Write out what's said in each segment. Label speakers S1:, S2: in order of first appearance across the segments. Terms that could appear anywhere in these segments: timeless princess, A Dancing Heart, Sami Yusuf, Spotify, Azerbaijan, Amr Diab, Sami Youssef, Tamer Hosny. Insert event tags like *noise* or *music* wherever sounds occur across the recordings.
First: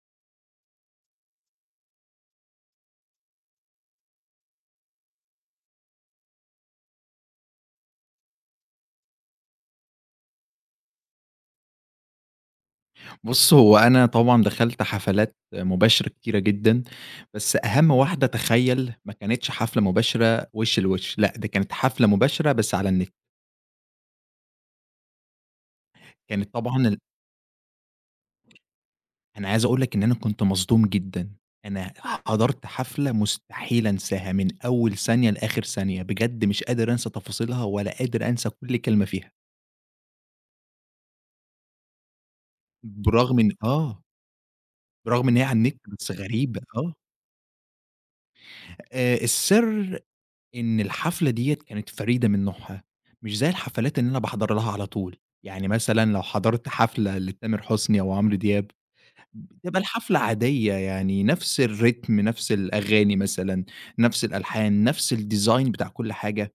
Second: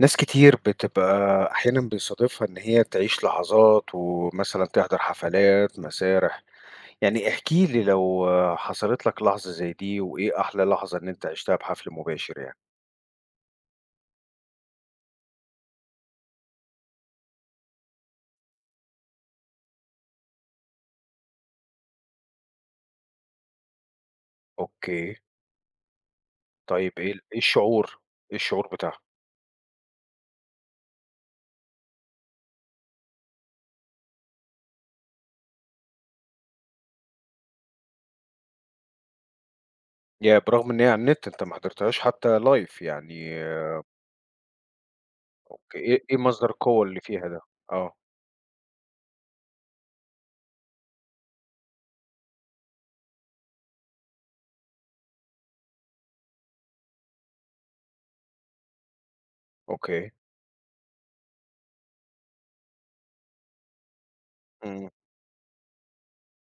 S1: ناس كتير بتبقى أحيانًا بيصادفها إن هي تعيش لحظات، ومثلًا تحضر حفلات، مسارح، يعني احكِ لي لو حصلت لك لحظة زي دي، وإيه أحلى لحظة إن أنت عِشتها بحفل مباشر يعني؟
S2: بُص، هو أنا طبعًا دخلت حفلات مباشرة كتيرة جدًا، بس أهم واحدة تخيّل ما كانتش حفلة مباشرة وِش لوِش، لأ دي كانت حفلة مباشرة بس على النت.
S1: أوكي،
S2: كانت طبعًا
S1: طيب
S2: ال
S1: إيه الشعور؟ إيه الشعور بتاعها؟
S2: أنا عايز أقول لك إن أنا كنت مصدوم جدًا. أنا حضرت حفلة مستحيل أنساها من أول ثانية لآخر ثانية، بجد مش قادر أنسى تفاصيلها ولا قادر أنسى كل كلمة فيها.
S1: ياه! برغم إن هي على النت أنت ما حضرتهاش حتى live
S2: برغم
S1: يعني
S2: إن
S1: آه،
S2: آه، برغم إن هي على النت
S1: أوكي، إيه
S2: بس
S1: إيه مصدر
S2: غريبة
S1: القوة
S2: آه،
S1: اللي فيها ده؟ آه،
S2: السر إن الحفلة ديّة كانت فريدة من نوعها، مش زي الحفلات اللي أنا باحضر لها على طول، يعني مثلًا لو حضرت حفلة لتامر حسني أو عمرو دياب، بتبقى
S1: أوكي،
S2: الحفلة عادية يعني نفس الريتم، نفس الأغاني مثلًا، نفس الألحان،
S1: إمم،
S2: نفس الdesign بتاع كل حاجة،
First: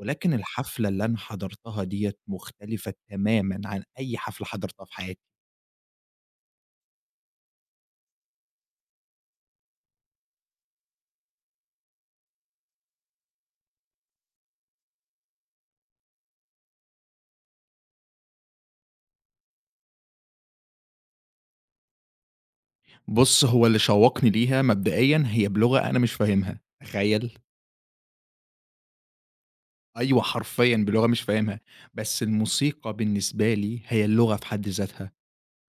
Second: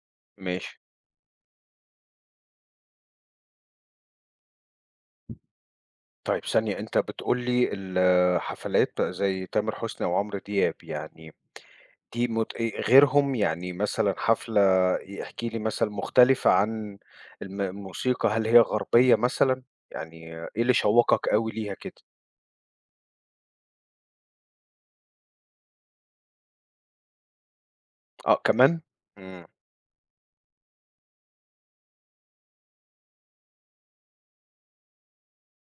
S2: ولكن
S1: ماشي.
S2: الحفلة اللي أنا حضرتها ديّة مختلفة تمامًا عن أي حفلة حضرتها في حياتي.
S1: طيب ثانية، أنت بتقول لي الحفلات بقى زي تامر حسني أو عمرو دياب يعني دي مت غيرهم، يعني مثلًا احكِ لي مثلًا مختلفة عن الموسيقى، هل هي غربية مثلًا؟ يعني إيه اللي شوّقك أوي ليها كده؟
S2: بُص، هو اللي شوّقني ليها مبدئيًا هي بلغة أنا مش فاهمها، تخيّل!
S1: آه كمان؟ إمم،
S2: أيوه حرفيًا، بلغة مش فاهمها، بس الموسيقى بالنسبة لي هي اللغة في حد ذاتها،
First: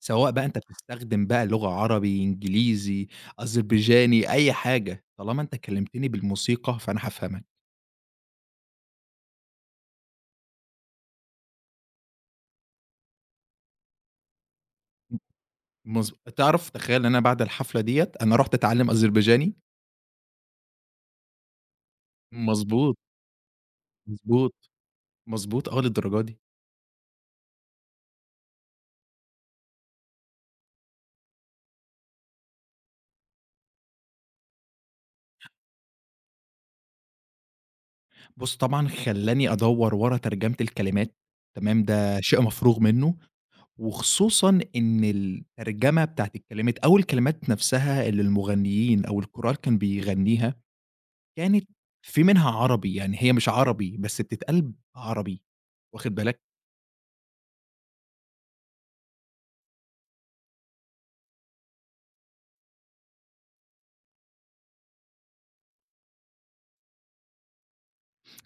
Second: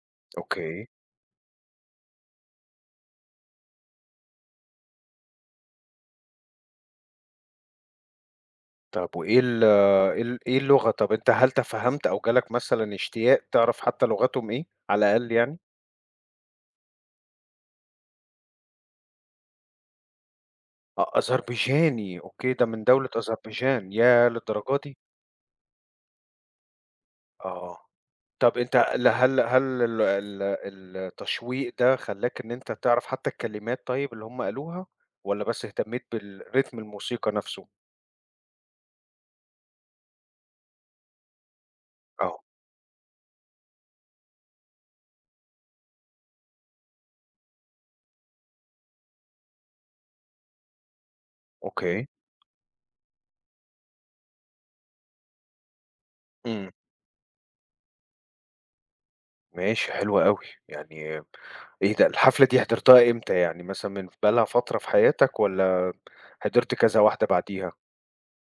S2: سواء بقى أنت
S1: أوكي.
S2: بتستخدم بقى لغة عربي، إنجليزي، أذربيجاني، أي حاجة، طالما أنت كلمتني بالموسيقى فأنا هافهمك.
S1: طب وإيه ال إيه ال إيه اللغة؟ طب أنت هل تفهّمت أو جالك مثلًا اشتياق تعرف حتى لغتهم إيه على الأقل يعني؟
S2: تعرف تخيل إن أنا بعد الحفلة ديّة أنا رُحت أتعلم أذربيجاني؟
S1: آه أذربيجاني، أوكي، ده من
S2: مضبوط،
S1: دولة أذربيجان، ياه
S2: مضبوط،
S1: للدرجة دي!
S2: مضبوط آه للدرجة دي.
S1: آه. طب أنت ل هل هل ال ال التشويق ده خلّاك إن أنت تعرف حتى الكلمات طيب اللي هم قالوها، والّا بس اهتميت بالريتم الموسيقى نفسه؟
S2: بُص طبعًا خلّاني أدوّر ورا ترجمة الكلمات، تمام، ده شيء
S1: آه،
S2: مفروغ منه. وخصوصًا إن الترجمة بتاعة الكلمات أو الكلمات نفسها اللي المغنيين أو الكورال كان بيغنيها، كانت
S1: أوكي.
S2: في منها عربي، يعني هي مش عربي بس بتتقال عربي، واخد بالك؟
S1: إمم، ماشي حلو أوي، يعني إيه ده الحفلة دي حضرتها إمتى يعني مثلًا من بقى لها فترة في حياتك والّا حضرت كذا واحدة بعديها؟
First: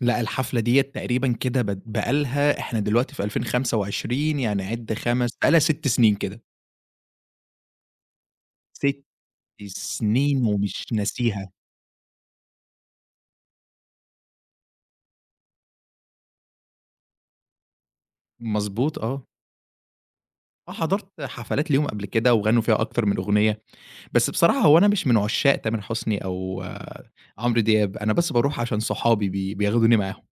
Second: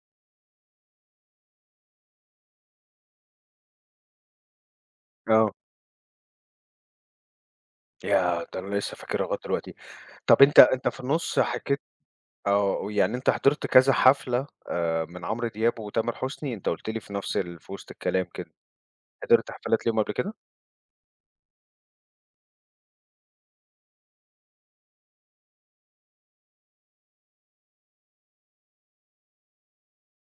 S2: لأ الحفلة ديّة تقريبًا كده بقى لها، إحنا دلوقتي في 2025 يعني عِد 5 بقى
S1: آه.
S2: لها 6 سنين كده،
S1: ياه! ده أنا لسه
S2: 6
S1: فاكرها لغاية دلوقتي. طب
S2: سنين
S1: أنت
S2: ومش
S1: أنت في النُص
S2: ناسيها.
S1: حكيت يعني أنت حضرت كذا حفلة من عمرو دياب وتامر حسني، أنت قُلت لي في نفس في وسط الكلام كده،
S2: مضبوط آه.
S1: حضرت حفلات ليهم قبل كده؟
S2: آه، حضرت حفلات ليهم قبل كده وغنّوا فيها أكتر من أغنية، بس بصراحة هو أنا مش من عشاق تامر حسني أو آه، عمرو دياب، أنا بس باروح عشان صحابي بياخدوني معاهم،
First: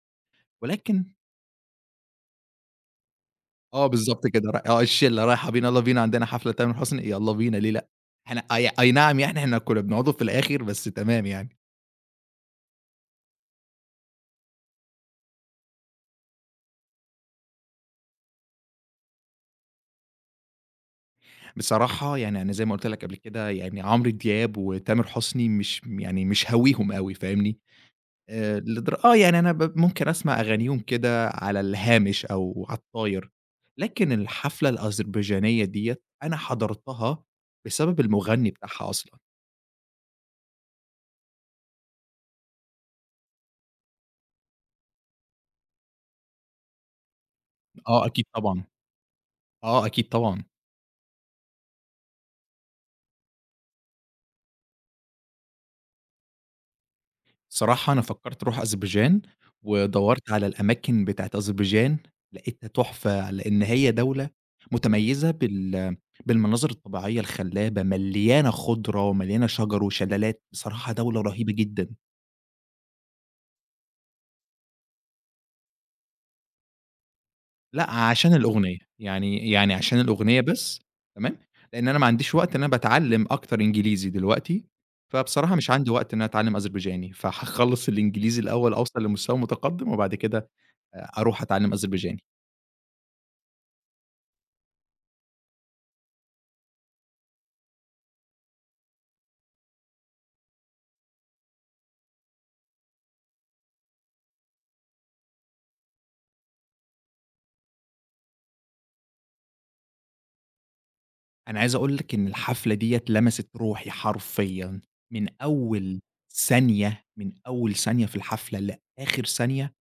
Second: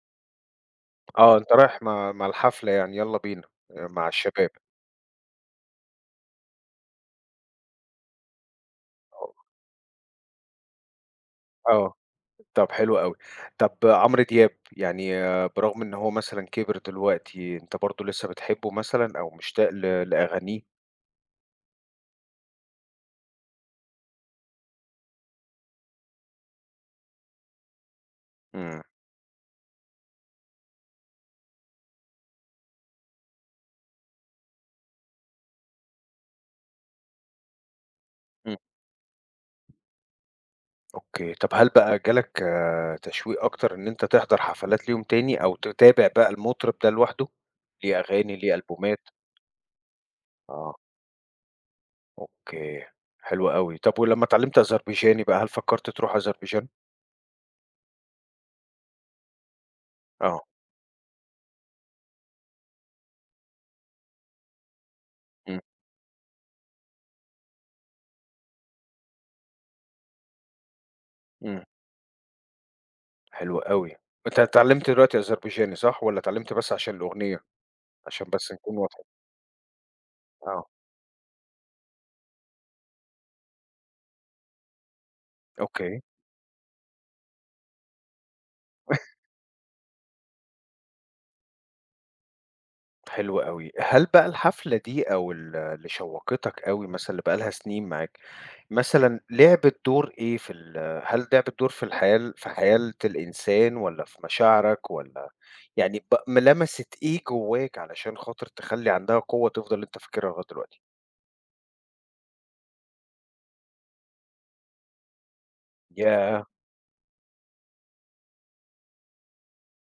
S2: ولكن
S1: آه، أنت رايح مع الحفلة يعني يالّا بينا
S2: آه
S1: مع
S2: بالضبط كده،
S1: الشباب،
S2: ر آه الشلة رايحة بينا يالّا بينا عندنا حفلة تامر حسني، يالّا بينا ليه لأ؟ إحنا أي نعم
S1: آه،
S2: يعني إحنا كنا بنقعدوا في الآخر بس تمام يعني.
S1: آه، طب حلو أوي. طب عمرو دياب يعني برغم إن هو مثلًا كِبِر دلوقتي، أنت برضه لسه بتحبه مثلًا أو مشتاق لأغانيه؟
S2: بصراحة يعني أنا زي ما قُلت لك قبل كده يعني عمرو دياب وتامر حسني مش يعني مش هاويهم أوي، فاهمني؟
S1: إمم،
S2: لدر آه، يعني أنا ممكن أسمع أغانيهم كده على الهامش أو على الطاير، لكن الحفلة الأذربيجانية ديّة أنا حضرتها بسبب المغني
S1: إمم،
S2: بتاعها أصلًا.
S1: أوكي. طب هل بقى جالك تشويق أكتر إن أنت تحضر حفلات ليهم تاني أو تتابع بقى المطرب ده لوحده؟ ليه
S2: آه أكيد
S1: أغاني، ليه
S2: طبعًا،
S1: ألبومات؟
S2: آه أكيد طبعًا.
S1: آه، أوكي، حلو أوي. طب ولمّا اتعلمت أذربيجاني بقى، هل فكرت تروح أذربيجان؟
S2: الصراحة أنا فكّرت أروح أذربيجان، ودوّرت
S1: آه،
S2: على الأماكن بتاعة أذربيجان، لقيتها تحفة، لإن هي دولة متميزة
S1: إمم،
S2: بالمناظر الطبيعية الخلابة، مليانة خُضرة ومليانة شجر وشلالات، بصراحة دولة رهيبة
S1: إمم،
S2: جدًا.
S1: حلو أوي. أنت اتعلمت دلوقتي أذربيجاني صح، والّا اتعلمت بس عشان الأغنية؟
S2: لأ،
S1: عشان
S2: عشان
S1: بس نكون
S2: الأغنية،
S1: واضحين.
S2: يعني عشان الأغنية
S1: آه،
S2: بس، تمام، لإن أنا ما عنديش وقت إن أنا باتعلّم أكتر إنجليزي دلوقتي، فبصراحة مش عندي
S1: أوكي،
S2: وقت إن أنا أتعلّم أذربيجاني، فهاخلّص الإنجليزي الأول أوصل
S1: *laughs*
S2: لمستوى متقدّم وبعد كده أروح أتعلّم أذربيجاني.
S1: حلو أوي. هل بقى الحفلة دي أو اللي شوّقتك أوي مثلًا اللي بقى لها سنين معاك مثلًا لعبِت دور إيه في هل لعبِت دور في الحياة في حياة الإنسان والّا في مشاعرك والّا يعني ب م لمسِت إيه جواك علشان خاطر تخلّي عندها قوة تفضل أنت فاكرها لغاية دلوقتي؟
S2: أنا عايز أقول لك إن الحفلة ديّة لمست روحي حرفيًا، من أول
S1: ياه!
S2: ثانية، من أول ثانية في الحفلة لآخر ثانية.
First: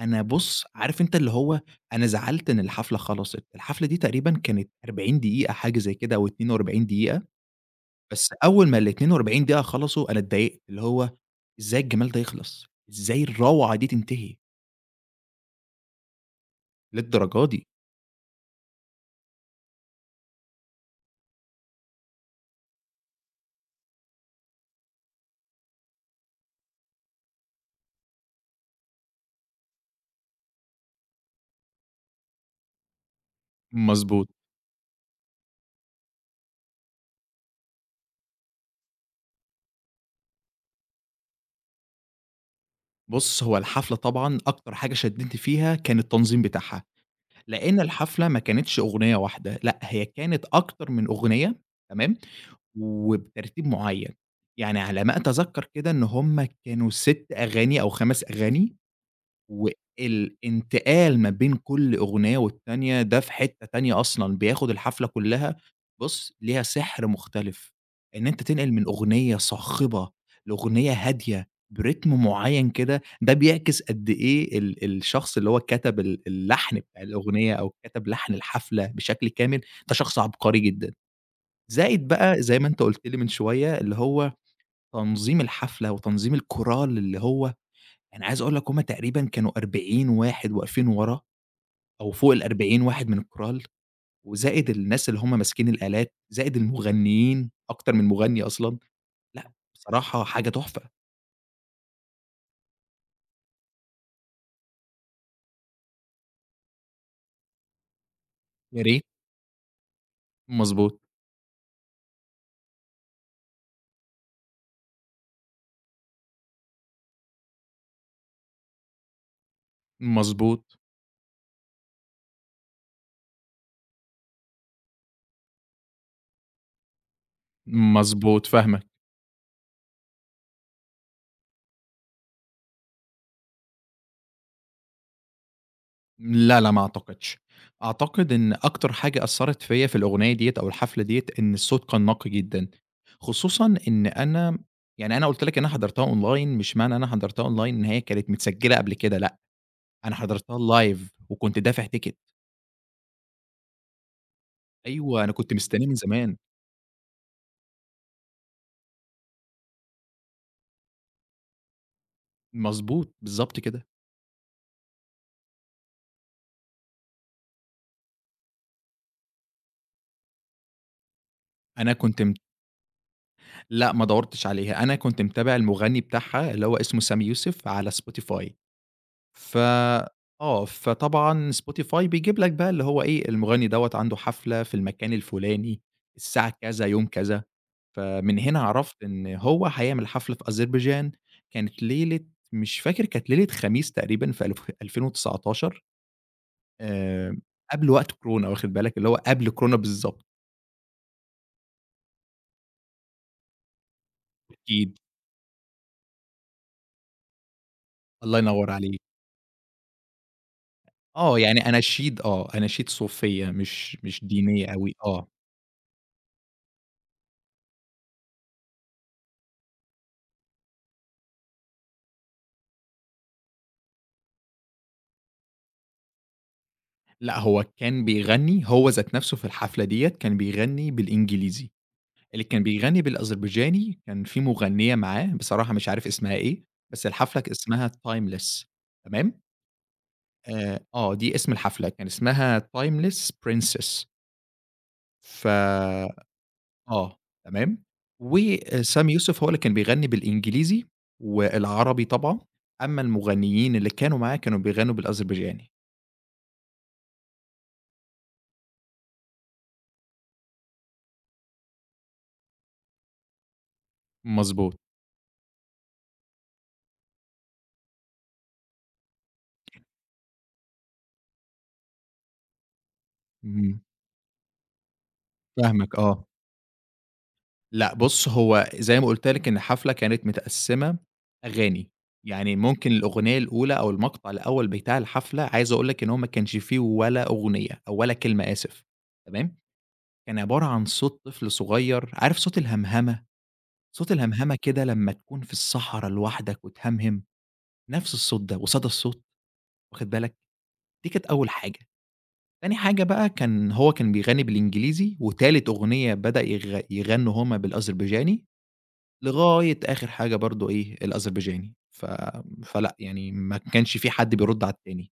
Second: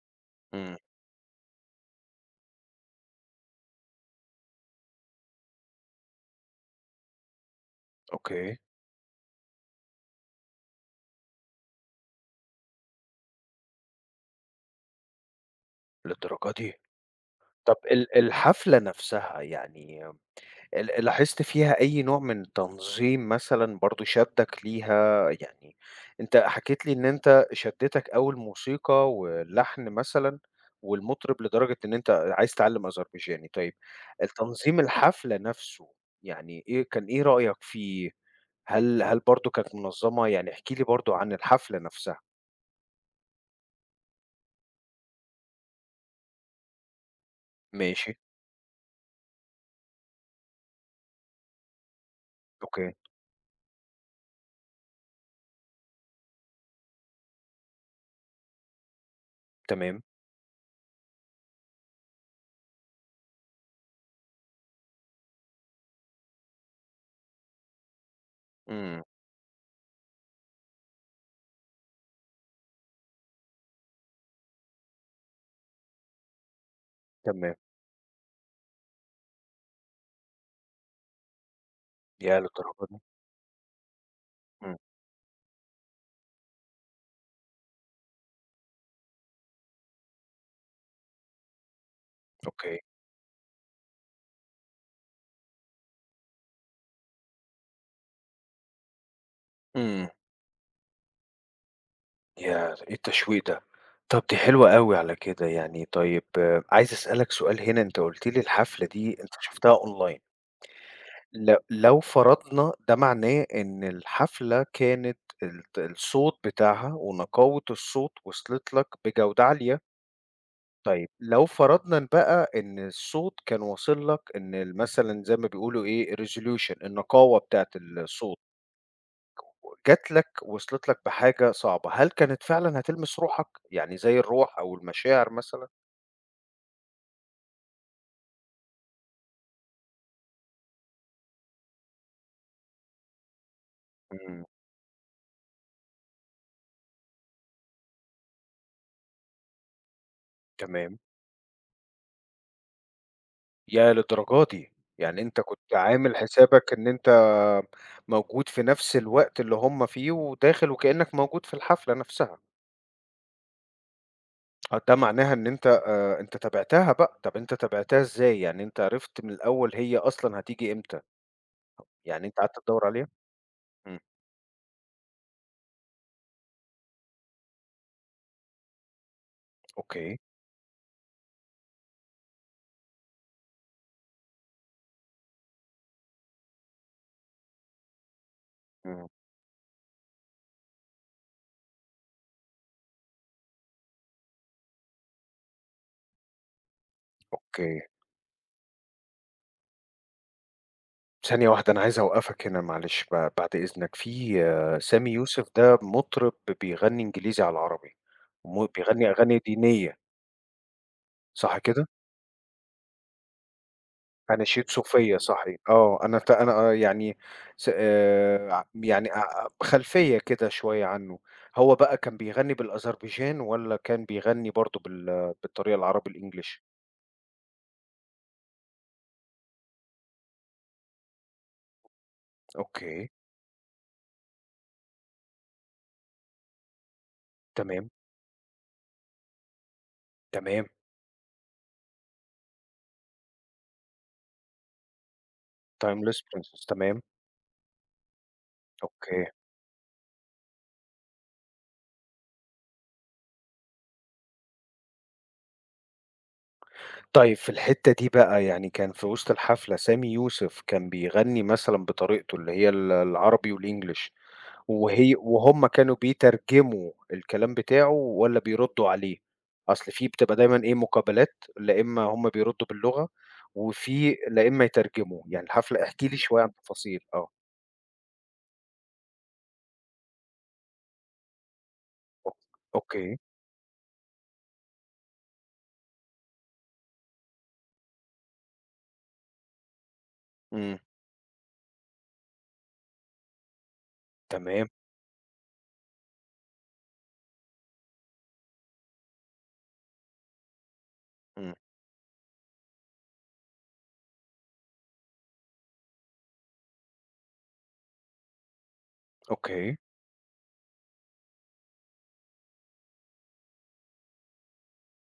S2: أنا بُص،
S1: إمم،
S2: عارف أنت اللي هو أنا زعلت إن الحفلة خلصت، الحفلة دي تقريبًا كانت 40 دقيقة حاجة زي كده أو 42 دقيقة، بس
S1: أوكي،
S2: أول ما ال42 دقيقة خلصوا أنا اتضايقت، اللي هو إزاي الجمال ده يخلص؟ إزاي الروعة دي تنتهي
S1: للدرجة دي!
S2: للدرجة دي؟
S1: طب الحفلة نفسها يعني لاحظت فيها أي نوع من التنظيم مثلًا برضه شدّك ليها؟ يعني أنت حكيت لي إن أنت شدّتك أوي الموسيقى واللحن مثلًا والمطرب لدرجة إن أنت عايز تتعلّم أذربيجاني، طيب
S2: مضبوط.
S1: التنظيم الحفلة نَفْسه يعني إيه رأيك فيه؟ هل برضه كانت منظّمة؟ يعني احكِ لي برضه عن الحفلة نَفْسها.
S2: بُص، هو الحفلة طبعًا أكتر حاجة شدتني فيها كان التنظيم بتاعها، لإن
S1: ماشي،
S2: الحفلة ما كانتش أغنية واحدة، لأ هي كانت أكتر من أغنية، تمام؟
S1: أوكي،
S2: وبترتيب معيّن، يعني على ما أتذكّر كده إن هُم كانوا 6 أغاني أو 5 أغاني،
S1: تمام،
S2: والانتقال ما بين كل أغنية والتانية ده في حتّة تانية أصلًا، بياخد الحفلة كلّها، بُص ليها سحر مختلف، إن أنت تنقل من
S1: إمم،
S2: أغنية صاخبة لأغنية هادية برتم معيّن كده، ده بيعكس قد إيه الشخص اللي هو كتب اللحن بتاع الأغنية
S1: تمام،
S2: أو كتب لحن الحفلة بشكل كامل، ده شخص عبقري جدًا. زائد
S1: ياه
S2: بقى زي ما أنت
S1: للدرجة دي!
S2: قُلت لي من شوية، اللي هو
S1: إمم،
S2: تنظيم الحفلة وتنظيم الكورال اللي هو أنا عايز أقول لك هم تقريبًا كانوا 40 واحد واقفين ورا أو فوق
S1: أوكي،
S2: ال40 واحد من الكورال، وزائد الناس اللي هم ماسكين الآلات، زائد المغنيين أكتر من مغني أصلًا، لأ
S1: إمم.
S2: بصراحة حاجة تحفة.
S1: ياه! إيه التشويق ده! طب دي حلوة أوي على كده يعني، طيب عايز أسألك سؤال هنا، أنت قُلت لي
S2: يا
S1: الحفلة
S2: ريت،
S1: دي أنت شُفتها online.
S2: مضبوط،
S1: لو فرضنا ده معناه إن الحفلة كانت الصوت بتاعها ونقاوة الصوت وصلت لك بجودة عالية،
S2: مضبوط،
S1: طيب لو فرضنا بقى إن الصوت كان واصل لك إن مثلًا زي ما بيقولوا إيه resolution النقاوة بتاعة الصوت.
S2: مضبوط، فاهمك.
S1: جات لك وصلت لك بحاجة صعبة، هل كانت فعلًا هتلمس روحك؟ يعني زي الروح أو المشاعر مثلًا؟
S2: لا، لا ما أعتقدش. أعتقد إن أكتر حاجة أثّرت فيّا في الأغنية ديّة أو الحفلة ديّة إن الصوت كان نقي جدًا، خصوصًا إن
S1: إمم،
S2: أنا، يعني أنا قُلت لك ان أنا حضرتها أونلاين، مش معنى أنا حضرتها أونلاين إن هي كانت متسجّلة قبل كده، لأ، أنا حضرتها
S1: تمام.
S2: لايف وكنت دافع تيكت.
S1: ياه للدرجة دي! يعني
S2: أيوه، أنا
S1: أنت
S2: كنت
S1: كنت
S2: مستنيه من
S1: عامل
S2: زمان.
S1: حسابك إن أنت موجود في نفس الوقت اللي هم فيه وداخل وكأنك موجود في الحفلة نفسها.
S2: مضبوط، بالضبط كده.
S1: آه، ده معناها إن أنت تابعتها بقى، طب أنت تابعتها إزاي؟ يعني أنت عرفت من الأول هي أصلًا هتيجي إمتى؟
S2: أنا كنت
S1: يعني
S2: مت
S1: أنت قعدت تدوّر عليها؟
S2: لأ،
S1: إمم،
S2: ما دوّرتش عليها، أنا كنت متابع المغني بتاعها اللي هو اسمه سامي يوسف على Spotify. ف
S1: أوكي،
S2: آه، فطبعًا Spotify بيجيب لك بقى اللي هو إيه، المغني دوّة عنده حفلة في المكان الفلاني، الساعة كذا، يوم كذا، فمن هنا عرفت
S1: إمم،
S2: إن هو هيعمل حفلة في أذربيجان، كانت ليلة، مش فاكر، كانت ليلة خميس تقريبًا في ألف 2019، آآ،
S1: أوكي.
S2: قبل وقت كورونا، واخد بالك، اللي هو قبل كورونا بالضبط.
S1: ثانية واحدة أنا عايز أوقّفك هنا معلش بعد إذنك، في
S2: أكيد،
S1: سامي يوسف ده مطرب بيغني إنجليزي على العربي،
S2: الله ينور عليك.
S1: بيغني أغاني دينية
S2: آه،
S1: صح
S2: يعني
S1: كده؟
S2: أناشيد آه، أناشيد صوفية مش دينية
S1: أناشيد
S2: أوي،
S1: صوفية
S2: آه.
S1: صحي آه، أنا أنا آه يعني س ع يعني أ خلفية كده شوية عنه، هو بقى كان بيغني بالأذربيجان والّا كان بيغني برضه بالطريقة العربي الEnglish؟
S2: لأ، هو كان بيغنّي، هو ذات نَفْسه في الحفلة ديّة كان بيغنّي بالإنجليزي، اللي كان بيغنّي
S1: أوكي،
S2: بالأذربيجاني كان في مغنّية معاه بصراحة مش عارف اسمها إيه، بس الحفلة
S1: تمام،
S2: اسمها timeless، تمام،
S1: تمام،
S2: دي اسم الحفلة كان اسمها timeless princess، ف
S1: timeless princess تمام،
S2: آه، تمام، وسامي
S1: أوكي.
S2: يوسف هو اللي كان بيغنّي بالإنجليزي والعربي طبعًا، أمّا المغنّيين اللي كانوا معاه كانوا بيغنّوا بالأذربيجاني.
S1: طيب في الحتّة دي بقى يعني كان في وسط الحفلة سامي يوسف كان بيغني مثلًا بطريقته اللي هي العربي والEnglish
S2: مضبوط،
S1: وهُم كانوا بيترجموا الكلام بتاعه والّا بيردّوا عليه؟ أصل في بتبقى دايمًا إيه مقابلات، لا إمّا هُم بيردّوا باللغة
S2: إمم،
S1: وفي لا إمّا يترجموا، يعني الحفلة
S2: فاهمك
S1: احكِ لي
S2: آه.
S1: شوية عن التفاصيل. آه،
S2: لأ بُص، هو زي ما قُلت لك إن الحفلة كانت متقسّمة أغاني،
S1: أوك
S2: يعني ممكن
S1: أوكي،
S2: الأغنية الأولى أو المقطع الأول بتاع الحفلة، عايز أقول لك إن هو ما كانش فيه ولا أغنية أو ولا كلمة، آسف، تمام، كان عبارة
S1: إمم،
S2: عن صوت طفل صغير، عارف صوت الهمهمة؟ صوت الهمهمة
S1: تمام،
S2: كده لمّا تكون في الصحرا لوحدك وتهمهم، نفْس الصوت ده وصدى الصوت، واخد بالك، دي كانت أول
S1: إمم،
S2: حاجة، تاني حاجة بقى كان هو كان بيغني بالإنجليزي، وتالت أغنية بدأ يغ يغنوا هُم بالأذربيجاني،
S1: أوكي،
S2: لغاية آخر حاجة برضه إيه، الأذربيجاني، فلأ، يعني ما كانش في حد بيرُد على التاني.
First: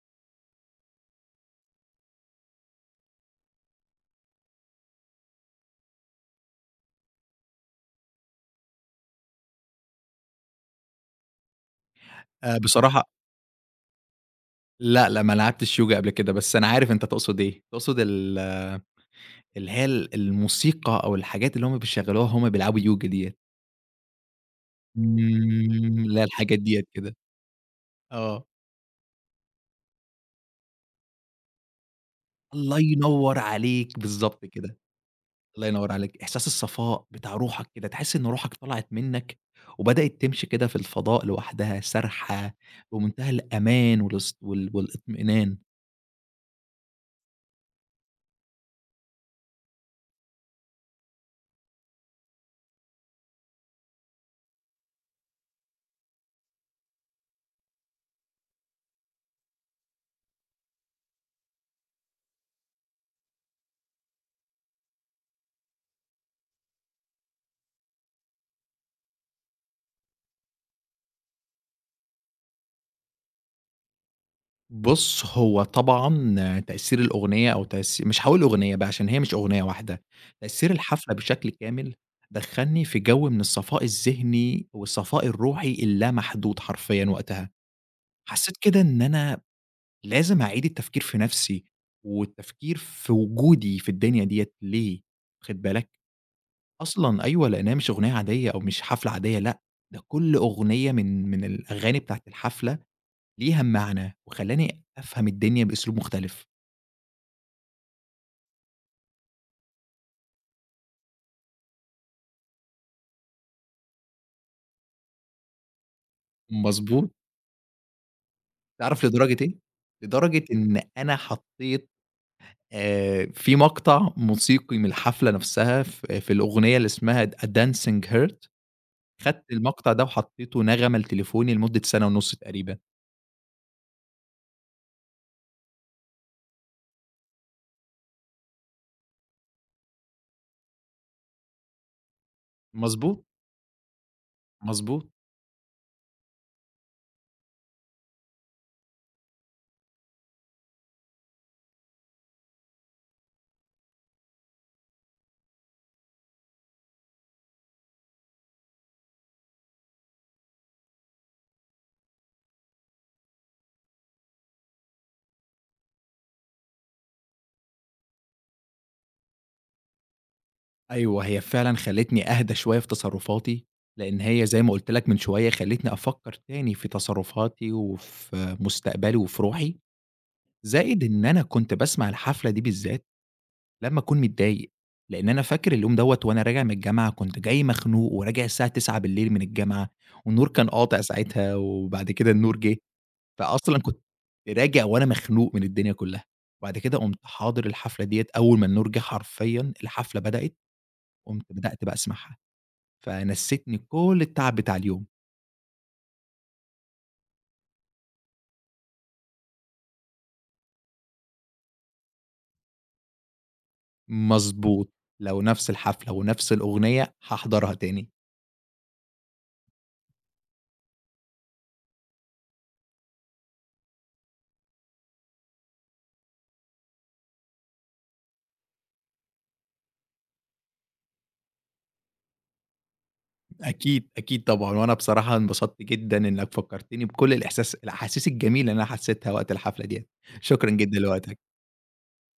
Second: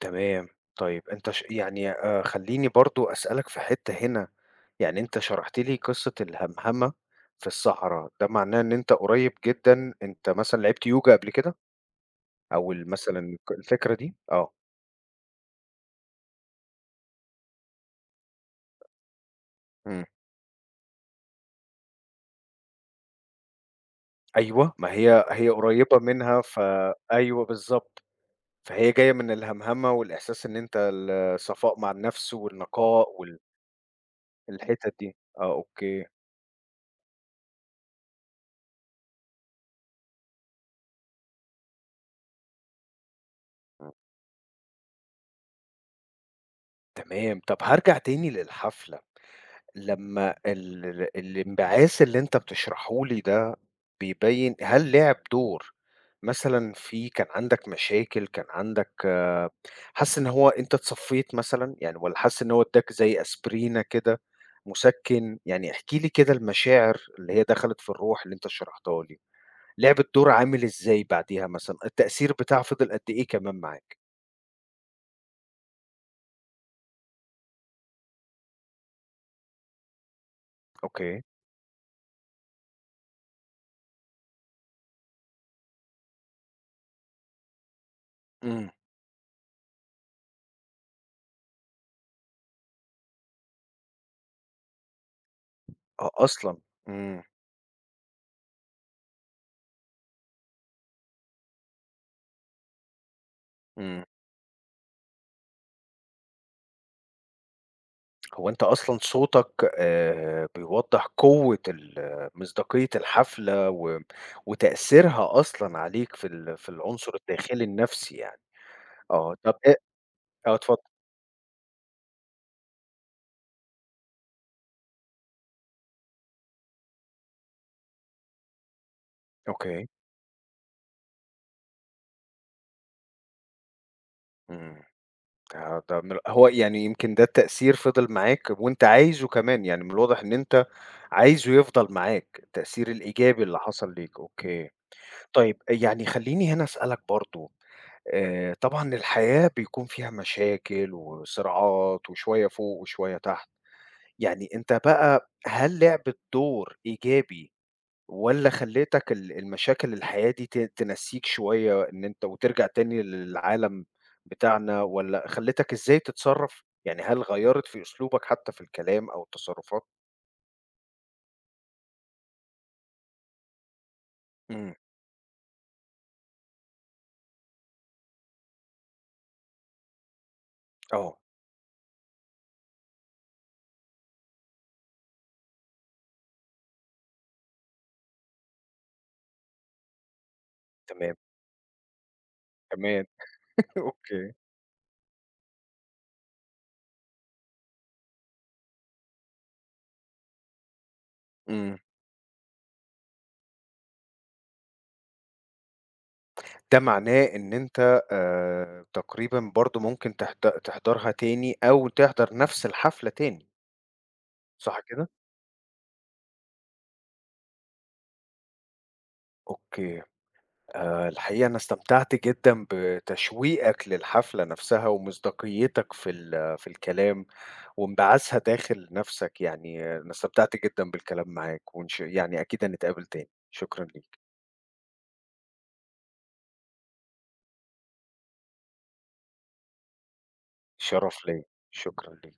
S1: تمام. طيب أنت يعني خلّيني برضه أسألك في حتّة هنا يعني أنت شرحت لي قصة الهمهمة في الصحرا، ده معناه إن أنت قريب جدًا أنت مثلًا لعبت يوجا قبل كده؟ أو
S2: بصراحة
S1: مثلًا الفكرة دي؟ آه،
S2: لأ، لأ، ما لعبتش يوجا قبل كده، بس أنا عارف أنت تقصد إيه، تقصد اللي هي
S1: إمم،
S2: الموسيقى أو الحاجات اللي هم بيشغّلوها وهم بيلعبوا يوجا ديّة.
S1: أيوه، ما هي قريبة
S2: لا،
S1: منها
S2: الحاجات ديّة كده.
S1: أيوه بالضبط،
S2: آه،
S1: فهي جاية من الهمهمة والإحساس إن أنت الصفاء مع النفس
S2: الله
S1: والنقاء
S2: ينوّر عليك، بالضبط كده.
S1: الحتت دي، آه
S2: الله ينور
S1: أوكي،
S2: عليك، إحساس الصفاء بتاع روحك كده، تحس إن روحك طلعت منك وبدأت تمشي كده في الفضاء لوحدها سارحة بمنتهى
S1: مم.
S2: الأمان والاس وال والاطمئنان.
S1: تمام، طب هارجع تاني للحفلة. لمّا ال ال الانبعاث اللي أنت بتشرحه لي ده بيبيّن هل لعب دور مثلًا كان عندك مشاكل، كان عندك حاسس إن هو أنت اتصفّيت مثلًا، يعني والّا حاسس إن هو ادّاك زي aspirina كده مُسكِّن؟ يعني احكِ لي كده المشاعر اللي هي دخلت في الروح اللي أنت شرحتها لي، لعب الدور عامل إزاي بعديها مثلًا؟ التأثير بتاعه فضل قد إيه كمان معاك؟
S2: بُص، هو طبعًا تأثير الأغنية أو تأث مش هاقول أغنية بقى عشان هي مش أغنية واحدة، تأثير الحفلة
S1: أوكي.
S2: بشكل كامل دخّلني في جو من الصفاء الذهني والصفاء الروحي اللامحدود حرفيًا وقتها. حسيت
S1: إمم.
S2: كده إن أنا لازم أعيد التفكير في نفسي، والتفكير في وجودي في الدنيا ديّة ليه، واخد بالك؟
S1: آه أصلًا. إمم.
S2: أصلًا أيوه، لأن هي مش أغنية عادية أو مش حفلة عادية، لأ، ده كل أغنية من الأغاني بتاعة الحفلة ليها
S1: إمم.
S2: معنى، وخلّاني أفهم الدنيا بأسلوب مختلف.
S1: هو أنت أصلًا صوتك بيوضّح قوة مصداقية الحفلة وتأثيرها أصلًا عليك في في
S2: مضبوط،
S1: العنصر الداخلي النفسي يعني.
S2: تعرف
S1: آه،
S2: لدرجة
S1: طب
S2: إيه؟
S1: أ
S2: لدرجة
S1: آه
S2: إن
S1: اتفضل.
S2: أنا حطيت في مقطع موسيقي من الحفلة نفسها في الأغنية اللي اسمها A Dancing Heart، خدت
S1: أوكي.
S2: المقطع ده وحطيته نغمة لتليفوني لمدة سنة ونُص تقريبًا.
S1: إمم. ده من هو يعني يمكن ده التأثير فضل معاك وأنت عايزه كمان، يعني من الواضح إن أنت عايزه يفضل معاك، التأثير
S2: مضبوط،
S1: الإيجابي اللي حصل ليك، أوكي.
S2: مضبوط.
S1: طيب يعني خلّيني هنا أسألك برضه طبعًا الحياة بيكون فيها مشاكل وصراعات وشوية فوق وشوية تحت، يعني أنت بقى هل لعبِت دور إيجابي والّا خلّيتك المشاكل الحياة دي تنسّيك شوية إن أنت وترجع تاني للعالم بتاعنا والّا خلّتك إزاي تتصرّف؟ يعني هل غيّرت في أسلوبك حتى في الكلام أو التصرّفات؟
S2: أيوه، هي فعلًا خلّتني أهدى شوية في تصرُّفاتي، لإن هي زي ما
S1: إمم،
S2: قُلت لك من شوية خلّتني أفكّر تاني في تصرُّفاتي وفي مستقبلي وفي روحي، زائد
S1: آه،
S2: إن أنا كنت باسمع الحفلة دي بالذات لمّا أكون متضايق، لإن أنا فاكر اليوم دوّة وأنا راجع من الجامعة كنت جاي مخنوق وراجع الساعة 21:00 من الجامعة، والنور كان قاطع
S1: تمام،
S2: ساعتها وبعد كده النور جِه،
S1: تمام، *laughs*
S2: فأصلًا كنت
S1: أوكي،
S2: راجع وأنا مخنوق من الدنيا كُلّها، وبعد كده قُمت حاضر الحفلة ديّة، أول ما النور جِه حرفيًا الحفلة بدأت، قُمت
S1: إمم.
S2: بدأت بقى أسمعها، فنسّتني كل التعب بتاع اليوم.
S1: ده معناه إن أنت تقريبًا برضه ممكن تحضرها تاني أو تحضر نفس الحفلة تاني، صح
S2: مضبوط،
S1: كده؟
S2: لو نفس الحفلة ونفس الأغنية هاحضرها تاني.
S1: أوكي. الحقيقة أنا استمتعت جدًا بتشويقك للحفلة نفسها ومصداقيتك في في الكلام وانبعاثها داخل نفسك، يعني أنا استمتعت جدًا بالكلام معاك يعني أكيد هنتقابل تاني. شكرًا
S2: أكيد،
S1: ليك،
S2: أكيد طبعًا، وأنا بصراحة انبسطت جدًا إنك فكّرتني بكل الأحاسيس الجميلة اللي أنا حسيتها وقت الحفلة ديّة. شكرًا جدًا
S1: شرف ليّا،
S2: لوقتك.
S1: شكرًا ليك.